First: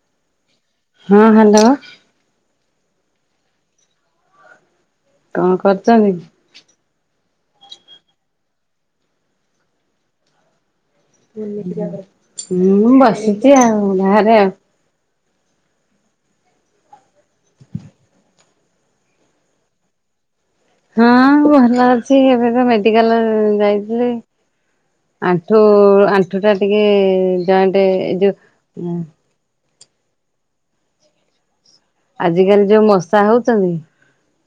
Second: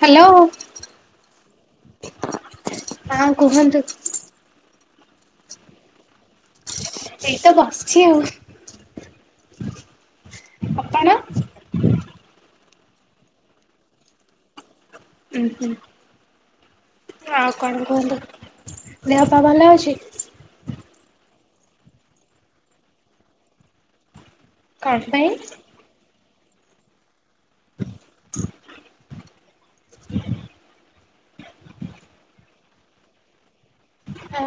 Hello. ହଁ hello. ହଁ କୁହନ୍ତୁ। କଣ କରୁଚନ୍ତି? ଏଇ ତ ବସିଛି ଆଉ । [inaudible] ମୁଁ ବସିଛି ଆଉ ଭାଆରେ ଆଉ ଉଁ ହୁଁ। ଆଉ କଣ କୁହନ୍ତୁ ଦେହ ପା ଭଲ ଅଛି? ହଁ ଭଲ ଅଛି ଏବେ ତ ମେଡିକାଲ ଯାଇଥିଲି। କଣ ପାଇଁ ଆଣ୍ଠୁ ଆଣ୍ଠୁ ଟା ଟିକେ ଜଏଣ୍ଟେ୍ ଏ ଯୋଉ [inaudible] ଆଜିକାଲି ଯୋଉ ମଶା ହଉଛନ୍ତି ହଁ।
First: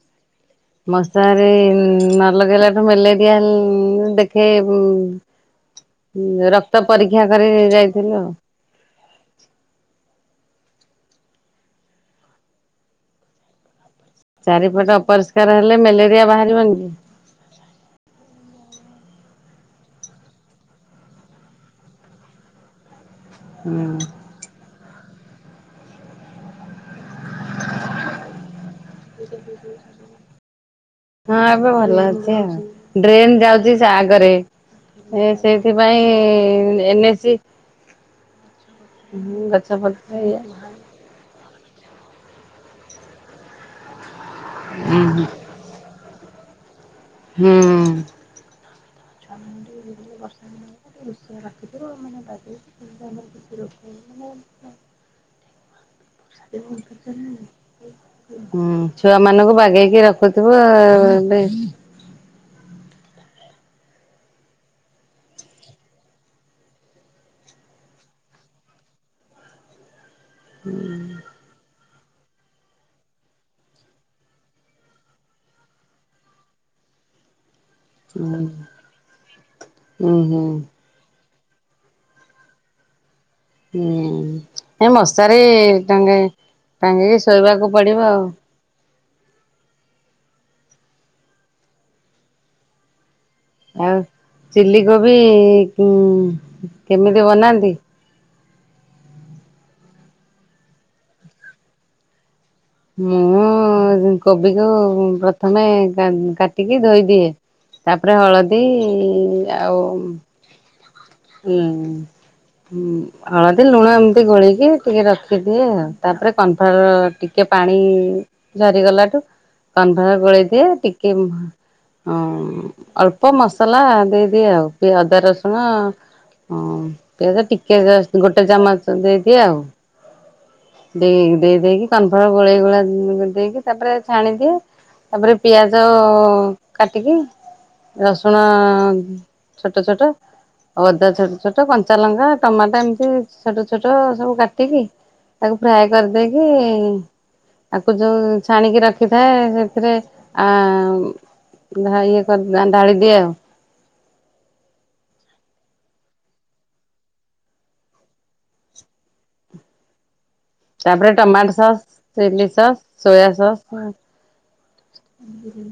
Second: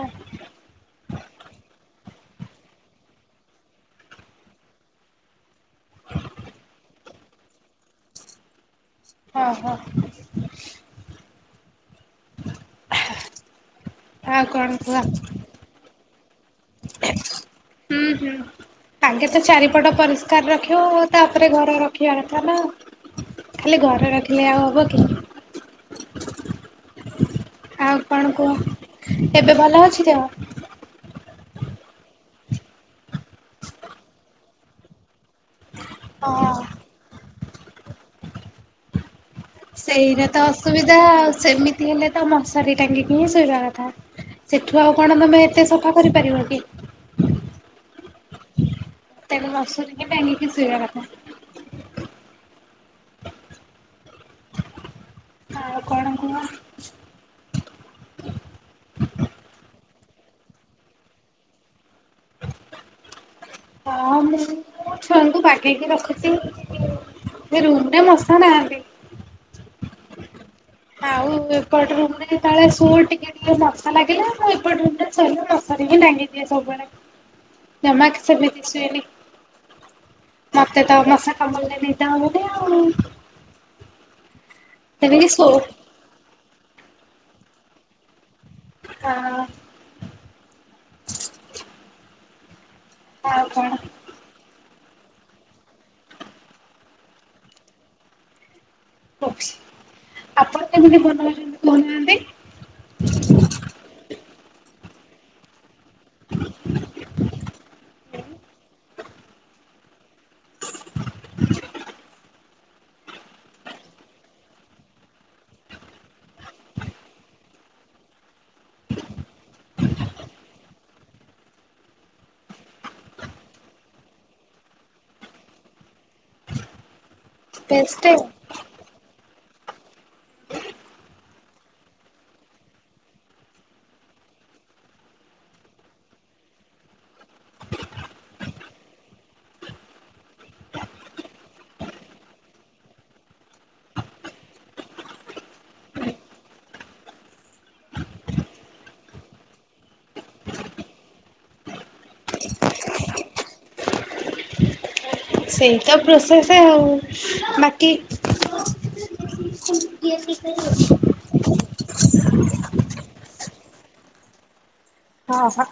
ମଶାରି ନ ଲଗେଇଲା ଠୁ ମେଲେରିଆ ଉଁ ଦେଖେ ଉଁ ରକ୍ତ ପରୀକ୍ଷା କରି ଯାଇଥିଲୁ ଆଉ। ହଁ ହଁ। ଆଉ କଣ ଚାରିପଟ କୁହ ଅପରିଷ୍କାର ହେଲେ ମେଲେରିଆ ବାହାରିବନି କି? ହୁଁ ହୁଁ। ଆଗେ ତ ଚାରିପଟ ପରିଷ୍କାର ରଖିବ ଆଉ ତାପରେ ଘର ରଖିବା କଥା ନା ଆଉ। ଖାଲି ହୁଁ ଘରେ ରଖିଲେ ଆଉ ହବ କି? ଆଉ କଣ କୁହ, ଏବେ ଭଲ ଅଛି ଦେହ? ହଁ ଏବେ ଭଲ ଅଛି ଆଉ, ଡ୍ରେନ୍ ଯାଉଛି ସେ ଆଗରେ ଏ ସେ ସେଥିପାଇଁ ହଁ। ଏନ୍ ଏ ସି ହୁଁ [unintelligible] ସେଇରା ତ ଅସୁବିଧା ଆଉ, ସେମିତି ହେଲେ ତ ମଶାରୀ ଟାଙ୍ଗିକି ହିଁ ଶୋଇବା କଥା। ସେଠୁ ଆଉ କଣ ହୁଁ ତମେ ଏତେ ସଫା କରିପାରିବ କି? ହୁଁ। ଛଅ ମିନିଟ୍ ତେଣୁ ଝିପି ବାସୁରିକି ଝିପି ଟାଙ୍ଗିକି ବର୍ଷା ଦିନ ଶୋଇବା ହେଇଥିବ କଥା ଟିକେ [unintelligible] ରଖିଥିବ ମାନେ ଗାଧେଇକି [unintelligible] ମାନେ [inaudible] ହଁ ଛୁଆ ମାନଙ୍କୁ ବାଗେଇକି ରକ୍ ହଉଥିବ ଆଉ ହେଲେ [inaudible] ହଁ ମୁଁ ମୋ ଛୁଆଙ୍କୁ ବାଗେଇକି ରଖୁଛି। ଏ ରୁମଟା ମଶା ନାହାଁନ୍ତି। ହୁଁ। ଏପଟ ରୁମ୍ ରେ ତଳେ ଶୋଉ ଟିକେ ଟିକେ ମଶା ଲାଗିଲେ ମୁଁ ଏପଟ ରୁମ୍ ରେ ଶୋଇଲେ ମଶାରୀଟା ଟାଙ୍ଗି ଦିଏ ସବୁବେଳେ। ଉଁ ଜମାକି ସେମିତି ଶୁଏନି ହୁଁ ହୁଁ ମତେ ତ ମଶା କାମୁଡିଲେ ନିଦ ହବନେଇ ଆଉ ହୁଁ ଏ ସେମିତି ମଶାରୀ ଶୋଉ। ଟାଙ୍ଗେ ଟାଙ୍ଗିକି ଶୋଇବାକୁ ପଡିବ ଆଉ ହଁ। ଆଉ କଣ ଆଉ ଚିଲି କୋବି କିମ୍ କେମିତି ବନାନ୍ତି? [unintelligible] ଆପଣ କେମିତି ଭଲ ହେଲେ କହୁନାହାନ୍ତି? ମୁଁ କୋବିକୁ ପ୍ରଥମେ [unintelligible] କାଟିକି ଧୋଇଦିଏ ତାପରେ ହଳଦୀ ଆଉ ହୁଁ ହଳଦୀ ଲୁଣ ଏମିତି ଗୋଳେଇକି ଟିକେ ରଖିଦିଏ, ଆଉ ତାପରେ କନଫାଓ୍ବାର ଟିକେ ପାଣି ଝରିଗଲାଠୁ କନଫାଓ୍ବାର ଗୋଳେଇ ଦିଏ ଟିକେ ହଁ ଅଳ୍ପ ମସଲା ଦେଇଦିଏ, ଆଉ ଅଦା ରସୁଣ ହଁ ପିଆଜ ଟିକେ ପେଷ୍ଟେ ଜଷ୍ଟ୍ ଗୋଟେ ଚାମଚ ଦେଇଦିଏ ଆଉ ଦେଇ, ଦେଇ ଦେଇକି କନଫାଓ୍ବାର ଗୋଳେଇ ଗୋଳା ଦେଇକି ତାପରେ ଛାଣିଦିଏ। ତାପରେ ପିଆଜ ଅ କାଟିକି ରସୁଣ ଛୋଟୋ ଛୋଟୋ ଅଦା ଛୋଟ ଛୋଟ କଞ୍ଚା ଲଙ୍କା ଟମାଟୋ ଏମିତି ଛୋଟ ଛୋଟ ସବୁ କାଟିକି। ତାକୁ ଫ୍ରାଏ କରିଦେଇକି। ତାକୁ ଯୋଉ ଛାଣିକି ରଖିଥାଏ ସେଥିରେ ଆ ଉଁ ଢା ଇଏ କରି ଦି ଢାଳି ଦିଏ ଆଉ। ସେଇ ତ ପ୍ରୋସେସ ଆଉ ବାକି। ହଁ ତାପରେ tomato sauce, chilli sauce, soya sauce. ଓହୋ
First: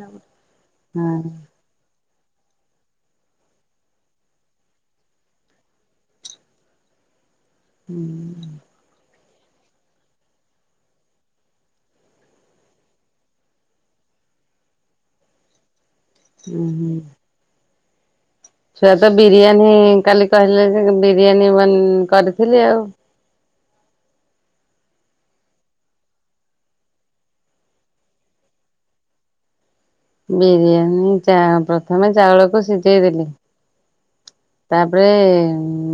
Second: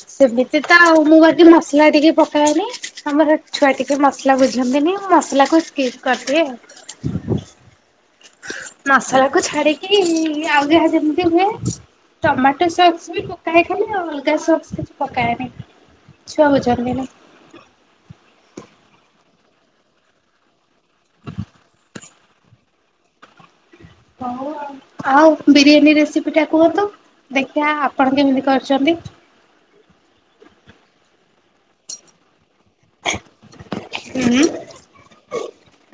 ସେମିତି ତ ଆଉ ମୁଁ ବାକି ମସଲା ଟିକେ ପ ପକାଏନି ଆମର ଛୁଆ ଟିକେ ମସଲା ବୁଝନ୍ତିନି ମୁମସଲାକୁ ସ୍କିପ୍ କରିଦିଏ ଆଉ। ଉଁ। ମସଲାକୁ ଛାଡିକି ଆଉ ଯାହା ଯେମିତି ହୁଏ। ଟମାଟୋ ସସ୍ ବି ପକାଏ ଖାଲି ଆଉ ଅଲଗା ସସ୍ କିଛି ପକାଏନି। ଛୁଆ ହୁଁ ବୁଝନ୍ତିନି। ଛୁଆ ତ ବିରିୟାନୀ କାଲି କହିଲେ ଯେ ବିରିୟାନୀ ବ କରିଥିଲି ଆଉ। ଆଉ ବିରିୟାନୀ ରେସିପିଟା କୁହନ୍ତୁ। ଦେଖିବା ଆପଣ କେମିତି କରୁଛନ୍ତି। ବିରିୟାନୀ ଚା ପ୍ରଥମେ ଚାଉଳକୁ ସିଝେଇ ଦେଲି। ହୁଁ ତାପରେ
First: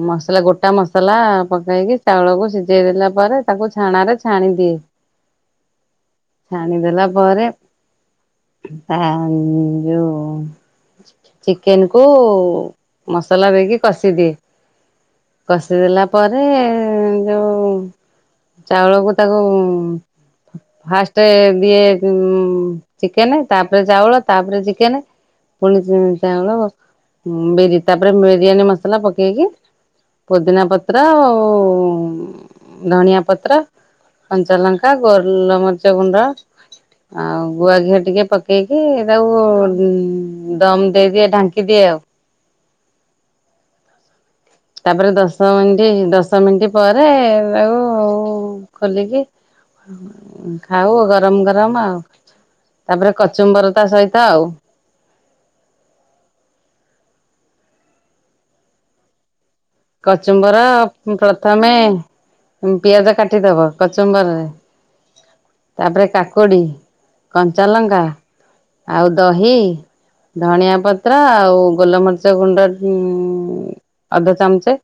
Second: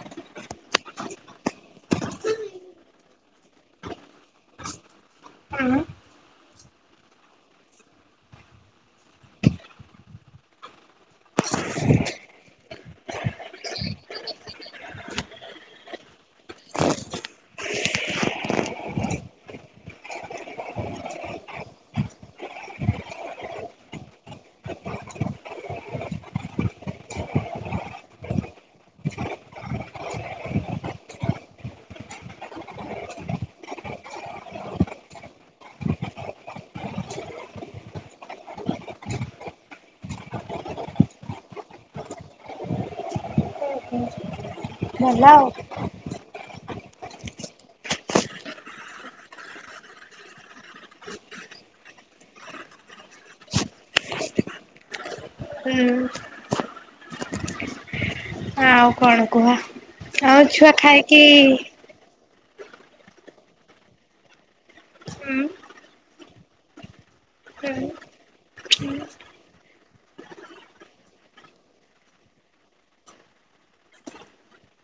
ମ ଗୋଟା ମସଲା ପକେଇକି ଚାଉଳକୁ ସିଝେଇ ଦେଲା ପରେ ତାକୁ ଛାଣରେ ଛାଣିଦିଏ। ହୁଁ । ଛାଣିଦେଲା ପରେ ତା ଯୋଉ ଚିକେନକୁ ମସଲା ଦେଇକି କଷିଦିଏ। କଷିଦଲା ପରେ ଯଉ ଚାଉଳକୁ ତାକୁ ଉଁ ଫାଷ୍ଟ ଦିଏ ଉଁ ଚିକେନ ତାପରେ ଚାଉଳ ତାପରେ ଚିକେନ। ପୁଣି ଚାଉଳ ବିରି ତାପରେ ବିରିୟାନୀ ମସଲା ପକେଇକି ପୋଦିନା ପତ୍ର ଆଉ ଧଣିଆ ପତ୍ର କଞ୍ଚାଲଙ୍କା, ଗୋଲ ମରିଚ ଗୁଣ୍ଡ ଆଉ ଗୁଆ ଘିଅ ଟିକେ ପକେଇକି ତାକୁ ଦମ୍ ଦେଇଦିଏ ଢାଙ୍କି ଦିଏ। ଆଉ। ତାପରେ ଭଲ ଆଉ। ଦଶ ମିନିଟ ଦଶ ମିନିଟ। ପରେ ଆଉ ଖୋଲିକି। ଖାଉ ଗରମ ଗରମ ଆଉ। ତାପରେ କଚୁମ୍ବର ତା ସହିତ ଆଉ। ହୁଁ। ଆଉ କଣ କୁହ? ଆଉ କଚୁମ୍ବର ଛୁଆ ଖାଇକି ପ୍ରଥମେ। ପିଆଜ କାଟିଦବ କଚମ୍ବରରେ। ହୁଁ ତାପରେ କାକୁଡି, କଞ୍ଚାଲଙ୍କା ଆଉ ଦହି। ଧଣିଆ ପତ୍ର ଆଉ ଗୋଲମରିଚ ଗୁଣ୍ଡ ଉ ଅଧ ଚାମ୍ଚେ।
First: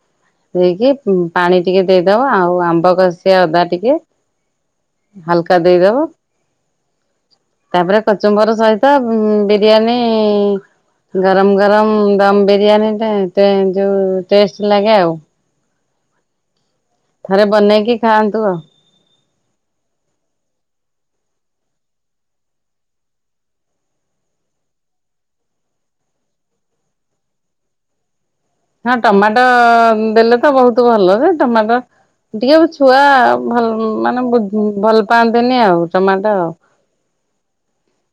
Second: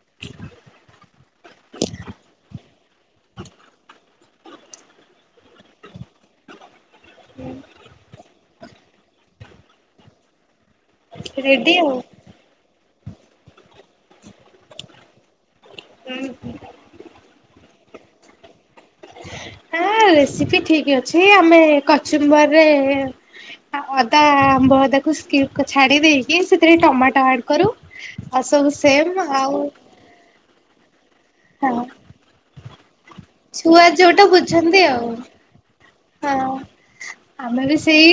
ଦେଇକି ପାଣି ଟିକେ ଦେଇଦବ ଆଉ ଆମ୍ବ କଷିଆ ଅଦା ଟିକେ ହାଲକା ଦେଇଦବ ତାପରେ କଚମ୍ବର ସହିତ ବିରିୟାନୀ ଗରମ ରେଡି ଆଉ। ଗରମ ଦମ ବିରିୟାନୀ। ଯେ ତେ ଯୋଉ ଟେଷ୍ଟ ଲାଗେ ଆଉ। ଥରେ ବନେଇକି ଖାଆନ୍ତୁ ଆଉ। ନା ରେସିପି ଠିକ ଅଛି ଆମେ କଚୁମ୍ବରରେ ଅଦା ଆମ୍ବ ଅଦାକୁ ସ୍କି ଛାଡି ଦେଇକି ସେଥିରେ ଟମାଟୋ ଆଡ କରୁ ଆଉ ସବୁ ହଁ ସେମ୍ ଟମାଟୋ ଆଉ ଦେଲେ ତ ବହୁତ ଭଲ ସେ ହଁ ଟମାଟୋ ଟିକେ ଛୁଆ ଭଲ ଛୁଆ ଯୋଉଟା ମାନେ ଵୁଝ୍ ବୁଝନ୍ତି ଭଲ ଆଉ। ପାଆନ୍ତିନି ଆଉ। ଟମାଟୋ ହଁ ଆଉ। ଆମେ ବି ସେଇ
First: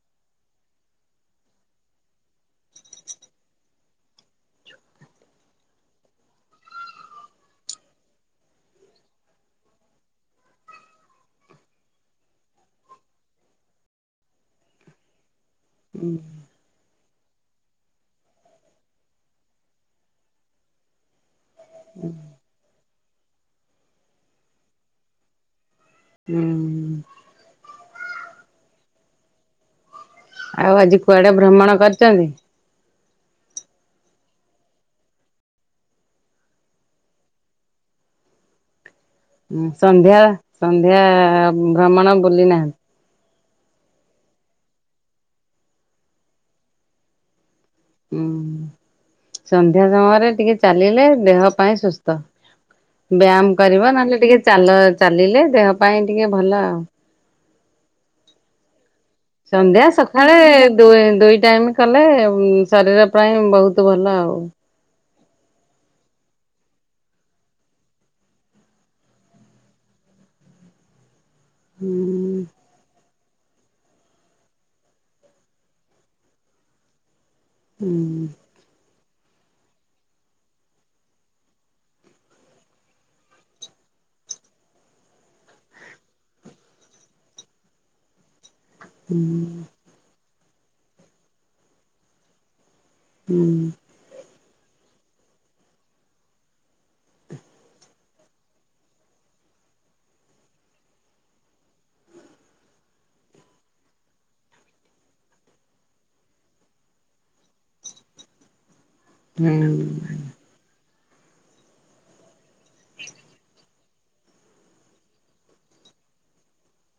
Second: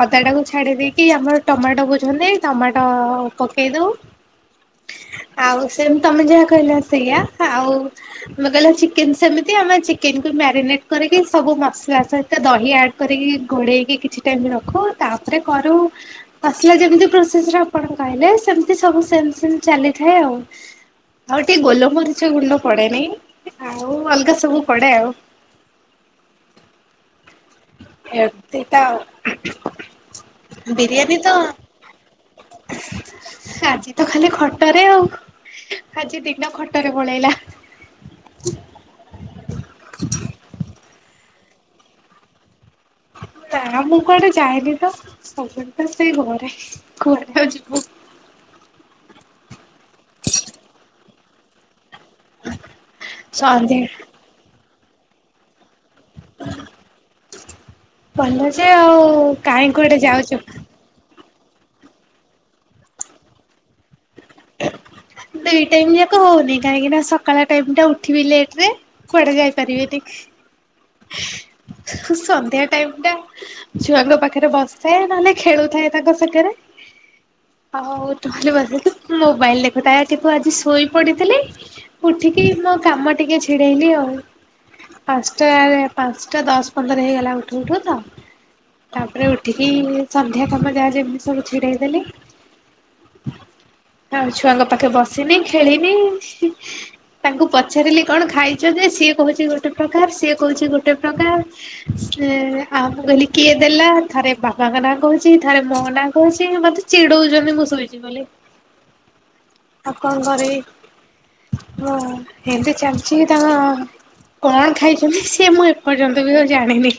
ଅଦା ଟାକୁୁ ଛାଡି ଦେଇକି ଆମର ଟମାଟୋ ବୁଝନ୍ତି। ଟମାଟୋ ପକେଇ ଦଉ। ଆଉ ସେନ୍ତି ତମେ ଯାହା କହିଲ ସେଇଆ ଆଉ ତମେ କହିଲ ଚିକେନ ସେମିତି ଆମେ ଚିକେନ କୁ ମ୍ୟାରିନେଟ କରିକି ସବୁ ମସଲା ତା ସହିତ ଦହି ଆଡ୍ କରିକି ଗୋଢେଇକି କିଛି ଟାଇମ ରଖୁ ତା ରେ କରୁ ଆସିଲା ଯେମିତି ପ୍ରୋ ସେଶ୍ ରେ ଆପଣ କହିଲେ ସେମିତି ସବୁ ସେମ ସେମ ଚାଲିଥାଏ ଆଉ। ଆଉ ଟିକେ ଗୋଲମରିଚ ଗୁଣ୍ଡ ପଡେନି ଆଉ ଅଲଗା ସବୁ ପଡେ ଆଉ। ହୁଁ। ଏମ୍ତି ତ ଆଉ। ଆଉ ଆଜି ବିରିୟାନୀ ତ କୁଆଡେ ଭ୍ରମଣ କରିଛନ୍ତି? ଆଜି ତ ଖାଲି ଖଟରେ ଆଉ। ଆଜି ଦିନ ଖଟରେ ପଳେଇଲା। ସନ୍ଧ୍ୟା ସନ୍ଧ୍ୟା ଭ୍ରମଣ ବୁଲି ନାହାନ୍ତି? ନା ମୁଁ କୁଆଡେ ଯାଏନି ତ ସବୁବେଳେ ତ ସେଇ ଘରେ କୁଆଡେ ଆଉ ଯିବୁ। ହୁଁ ସନ୍ଧ୍ୟା ସମୟରେ ଟିକେ ଚାଲିଲେ ଦେହ ପାଇଁ ସୁସ୍ଥ। ବ୍ୟାୟାମ ସନ୍ଧ୍ୟା କରିବ ନହେଲେ ଟିକେ ଚାଲ ଚାଲିଲେ ଦେହ ପାଇଁ ଟିକେ ଭଲ ଆଉ। ଭଲ ଯେ ଆଉ କାହିଁ ସନ୍ଧ୍ୟା କୁଆଡେ ଯାଉଛୁ। ସକାଳେ ଦୁଏ ଦୁଇ ୟାମ କଲେ ଶରୀର ପାଇଁ ବହୁତ ଭଲ ଆଉ। ଦୁଇ ଟାଇମ ଯାକ ହଉନି କାହିଁକି ନା ସକାଳ ଟାଇମ ଟା ଉଠିବି ଲେଟ ରେ କୁଆଡେ ଯାଇପାରିବିନି। ହ ହୁଁ ସନ୍ଧ୍ୟା ଟାଇମ ଟା ଛୁଆଙ୍କ ପାଖରେ ବସିଥାଏ ନହେଲେ ଖେଳୁଥାଏ ତାଙ୍କ ସାଙ୍ଗରେ। ହଉ ହୁଁ। ତାହେଲେ ବସିକି ମୋବାଇଲ ଦେଖୁଥାଏ। ଠୁ ଆଜି ଶୋଇ ପଡିଥିଲି ଉଠିକି ମୋ କାମ ଟିକେ ଛିଡେଇଲି ଆଉ। ଆଶ୍ ପାଞ୍ଚଟା ପାଞ୍ଚଟା ଦଶ ପନ୍ଦର ହେଇଗଲା ଉଠୁ ଉଠୁ ତ ତାପରେ ଉଠିକି ସନ୍ଧ୍ୟା କାମ ଯାହା ଯେମିତି ସବୁ ଛିଡେଇ ଦେଲି ହୁଁ। ଆଉ ଛୁଆଙ୍କ ପାଖେ ବସିନି ଖେଳିନି ତାଙ୍କୁ ପଚାରିଲି କଣ ଖାଇଛ ଯେ ସିଏ କହୁଛି ଗୋଟେ ପ୍ର କାର ସିଏ କହୁଛି ଗୋଟେ ପ୍ରକାର। ସେ ଆ ମୁ କହିଲି କିଏ ଦେଲା ଥରେ ବାବାଙ୍କ ନାଁ କହୁଛି ଥରେ ମୋ ନା କହୁଛି ମତେ ଚିଡଉଛନ୍ତି ମୁଁ ଶୋଇଛି ବୋଲି। ଆଉ କଣ ଘରେ ହଁ ହେମିତି ଚାଲିଛି ତାଙ୍କ କଣ ଖାଇଛନ୍ତି ସେ ମୁଁ ଏପର୍ଯ୍ୟନ୍ତ ବି ଆଉ ଜାଣିନି।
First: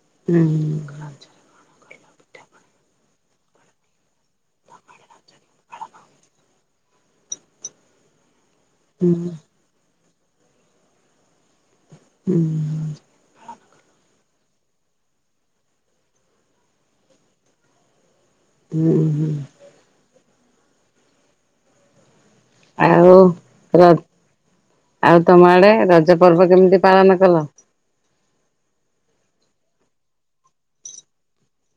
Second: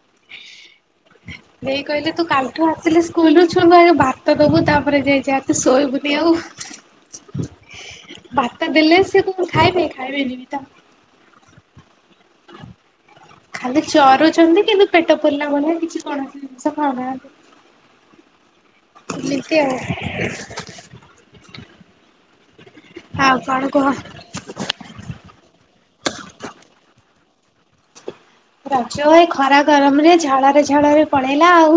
ହୁଁ। ଦେଇ କହିଲେ ତୁ କାଲିଠୁ ଆସିଲେ ସ୍କୁଲରୁୁ ଛୁଆଙ୍କୁ ଆଗେ ଭାତ ଦବୁ। ତାପରେ ଯାଇ ଯାହା ତୁ ଶୋଇବୁନି ଆଉ। ଭାତ ଦେଲେ ସେ କଣ ଖାଇବେ ଖାଇବେନି ବି ତା ହୁଁ। ଖାଲି ଚରୁଛନ୍ତି କିନ୍ତୁ ପେଟ ପୁରିଲା ଭଳିଆ କିଛି କୌଣସି ଜିନିଷ ଖାଉନାହାନ୍ତି। ନିିତି ଆଉ। ଆଉ କଣ କୁହ? ର ଆଉ ତମ ଆଡେ ରଜ ରଜ ପର୍ବ କେମିତି ପାଳନ କଲ? ରଜ ଭାଇ ଖରା ଗରମରେ ଝାଳରେ ଝାଳରେ ପଳେଇଲା। ଆଉ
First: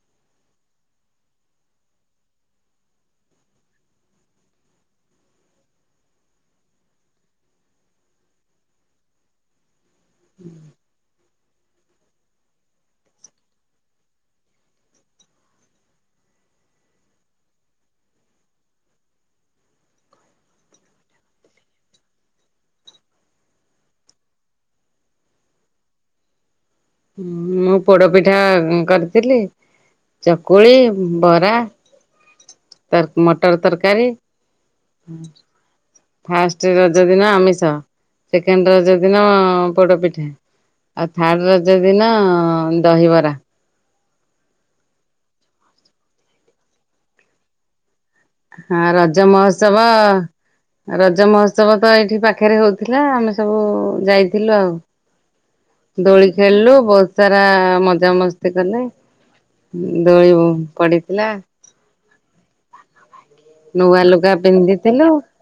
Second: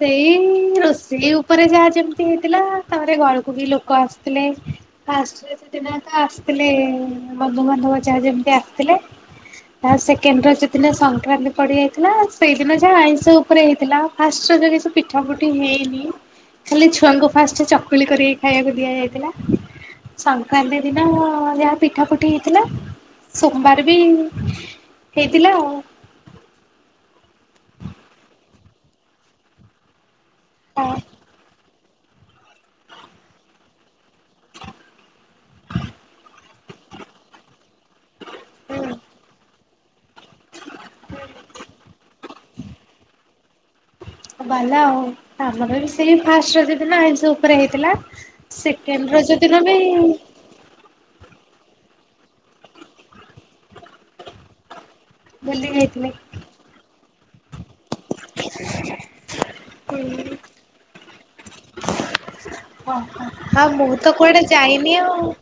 ସେଇ ରୋଷେଇ ଉପରେ ଯାହା ଯେମିତି ହେଇଥିଲା। ତାପରେ ଘରକୁ ବି ଲୋକ ଆସୁଥିଲେ ଫା ସେ ତ ଆସିଥିଲେ ବନ୍ଧୁବାନ୍ଧବ ଯହା ଯେମିତି ଆସିଥିଲେ। ଆଉ ସେ କେନ୍ଦ୍ର ଯେଦିନ ସଂକ୍ରାନ୍ତି ପଡ଼ିଯାଇଥିଲା ସେଇଦିନ ଯାହା ଆଇଁଷ ଉପରେ ହେଇଥିଲା। ଫାଷ୍ଟ୍ର ରଜ କି ସେ ପୀଠା ହେଇନି ଖାଲି ଛୁଆଙ୍କୁ ଫାଷ୍ଟ ଚକୁଳି କରି ଖାଇବାକୁ ଦିଆଯାଇଥିଲା। ସଂକ୍ରାନ୍ତି ଦିନ ଯାହା ପିଠା ପୁଠି ହେଇଥିଲା। ସୋମବାର ବି ହେଇଥିଲା ଆଉ। ମୁଁ ପୋଡ ପିଠା କରିଥିଲି ଚକୁଳି ବରା ତ ମଟର ତରକାରୀ। ଫାଷ୍ଟ ରଜ ଦିନ ଆମିଷ ସେକେଣ୍ଡ ହଁ ରଜ ଦିନ ପୋଡପି ଆଉ ଥାର୍ଡ ରଜ ଦିନ ଦହିବରା। ଆଉ ବାଲା ଆଉ ଆମର ବି ସେଇ ଫାଷ୍ଟ ରଜ ଦିନ ଆଇଁଶ ଉପରେ ହେଇଥିଲା। ହଁ ସେକେଣ୍ଡ ରଜ ଦିନ ବି ମହୋତ୍ସବ ରଜ ମହୋତ୍ସବ ତ ଏଇଠି ପାଖରେ ହଉଥିଲା ଆମେ ସବୁ ଯାଇଥିଲୁ ଆଉ। ବୁଲି ଯାଇଥିଲି। ଦୋଳି ଖେଳିଲୁ ବହୁତ ସାରା ମଜା ମସ୍ତି କଲେ। ଦୋଳି ପଡିଥିଲା। ଓୋ ହଁ ମୁଁ ନୂଆ ତ ଲୁଗା କୁଆଡେ ଯାଇନି ପିନ୍ଧିଥିଲୁ। ଆଉ।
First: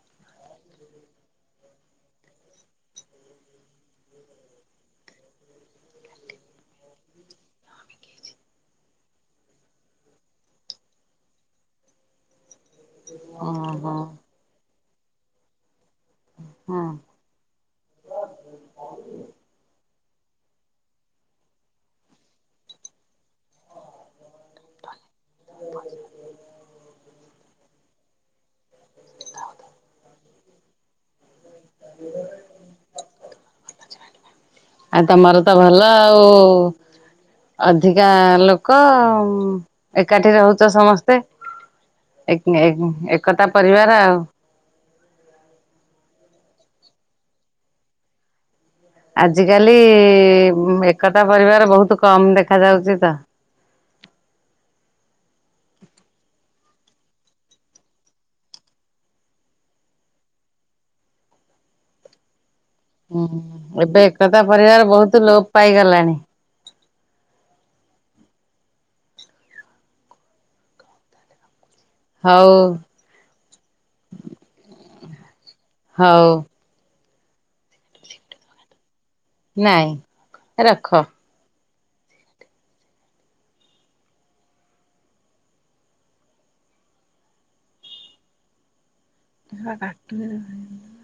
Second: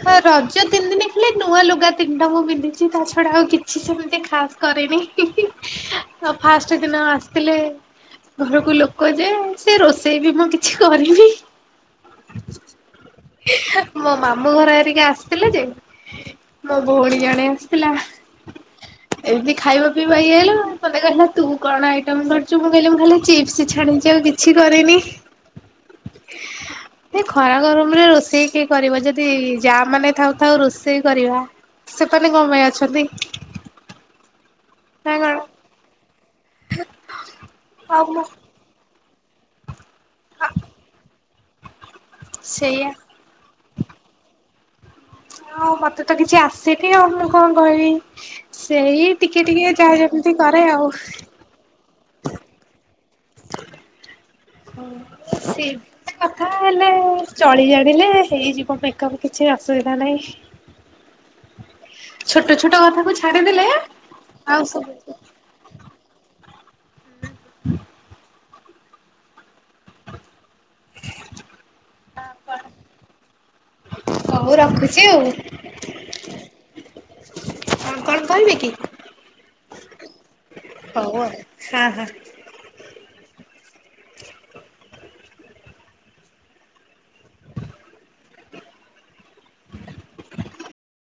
ହଁ ରଜ ତିନି ଦିନ ଖାଲେ ନୂଆ ଲୁଗା ତିନିଟା ମୁଁ ପନ୍ଧିଛି ତା ଛଡା ଆଉ କିଛି ସେମିତି ଖାସ୍ କରେନି ଇ ହିଁ ହି ଫାଷ୍ଟ ଦିନ ଆସିଥିଲେ ଘରକୁ ଲୋକ ଯେ ସେ ରୋଷେଇ ବି ମୁଁ କିଛି କରିନି। ଓହୋ ମୋ ମାମୁଁ ଘର ଏରିକି ଆସିଥିଲେ ଯେ ମୋ ହଁ। ଭଉଣୀ ଜଣେ ଆସିଥିଲା ଏମିତି ଖାଇବା ଭାଇ ଆଇଲା ମତେ କହିଲା ତୁ କଣ ଆଇଟମ୍ କରିୁଛୁ ମୁଁ କହିଲି ମୁଁ ଖାଲି ଚିପ୍ସ ଛାଣିଛି ଆଉ କିଛି କରିନି। ଏ ଖରା ଗର ରୋଷେଇ କିଏ କରିବ ଯଦି ଯା ମାନେ ଥାଉ ଥାଉ ରୋଷେଇ କରିବା। ସେପ କଣ ପାଇଁ ଅଛନ୍ତି। ଆଉ ନା ତମର କଣ ତ ଭଲ ଆଉ ଆଉ ଅଧିକା ମୁଁ ଲୋକ ଏକାଠି ରହୁଛ ସମସ୍ତେ ଏକ ସେଇଆ ଏ ଏକତା ପରିବାର ଆଉ। ହଁ ମତେ ତ କିଛି ଆସନି ଆଉ କଣ କହିବି? ସେଇ ଟିକେ ଟିକେ ଆଜିକାଲି ଯାହା ଯେମିତି କରେ ଆଉ। ଏକତା ପରିବାର ବହୁତ କମ ଦେଖା ଯାଉଛି ତ। ସେ କଥା ହେଲେ ଚଳି ଜାଣିଲେ ହେଇଯିବ ମେକଅପ କିଛି ଅସୁବିଧା ନାଇ। ଛୋଟ ଛୋଟ କଥାକୁ ହୁଁ ଛାଡିଦେଲେ ଏବେ ଏକତା ଆଉ ପରିବାର ବହୁତ ସବୁ ଲୋପ ପାଇଗଲାଣି [inaudible] ହଉ ହଉ ରଖୁଛି ଆଉ। ହଉ କଣ କହିବେ କି? ନାଇଁ ରଖ। ହଉ ଆଉ ହଁ ହଁ। ସେ ସ କାଟୁନି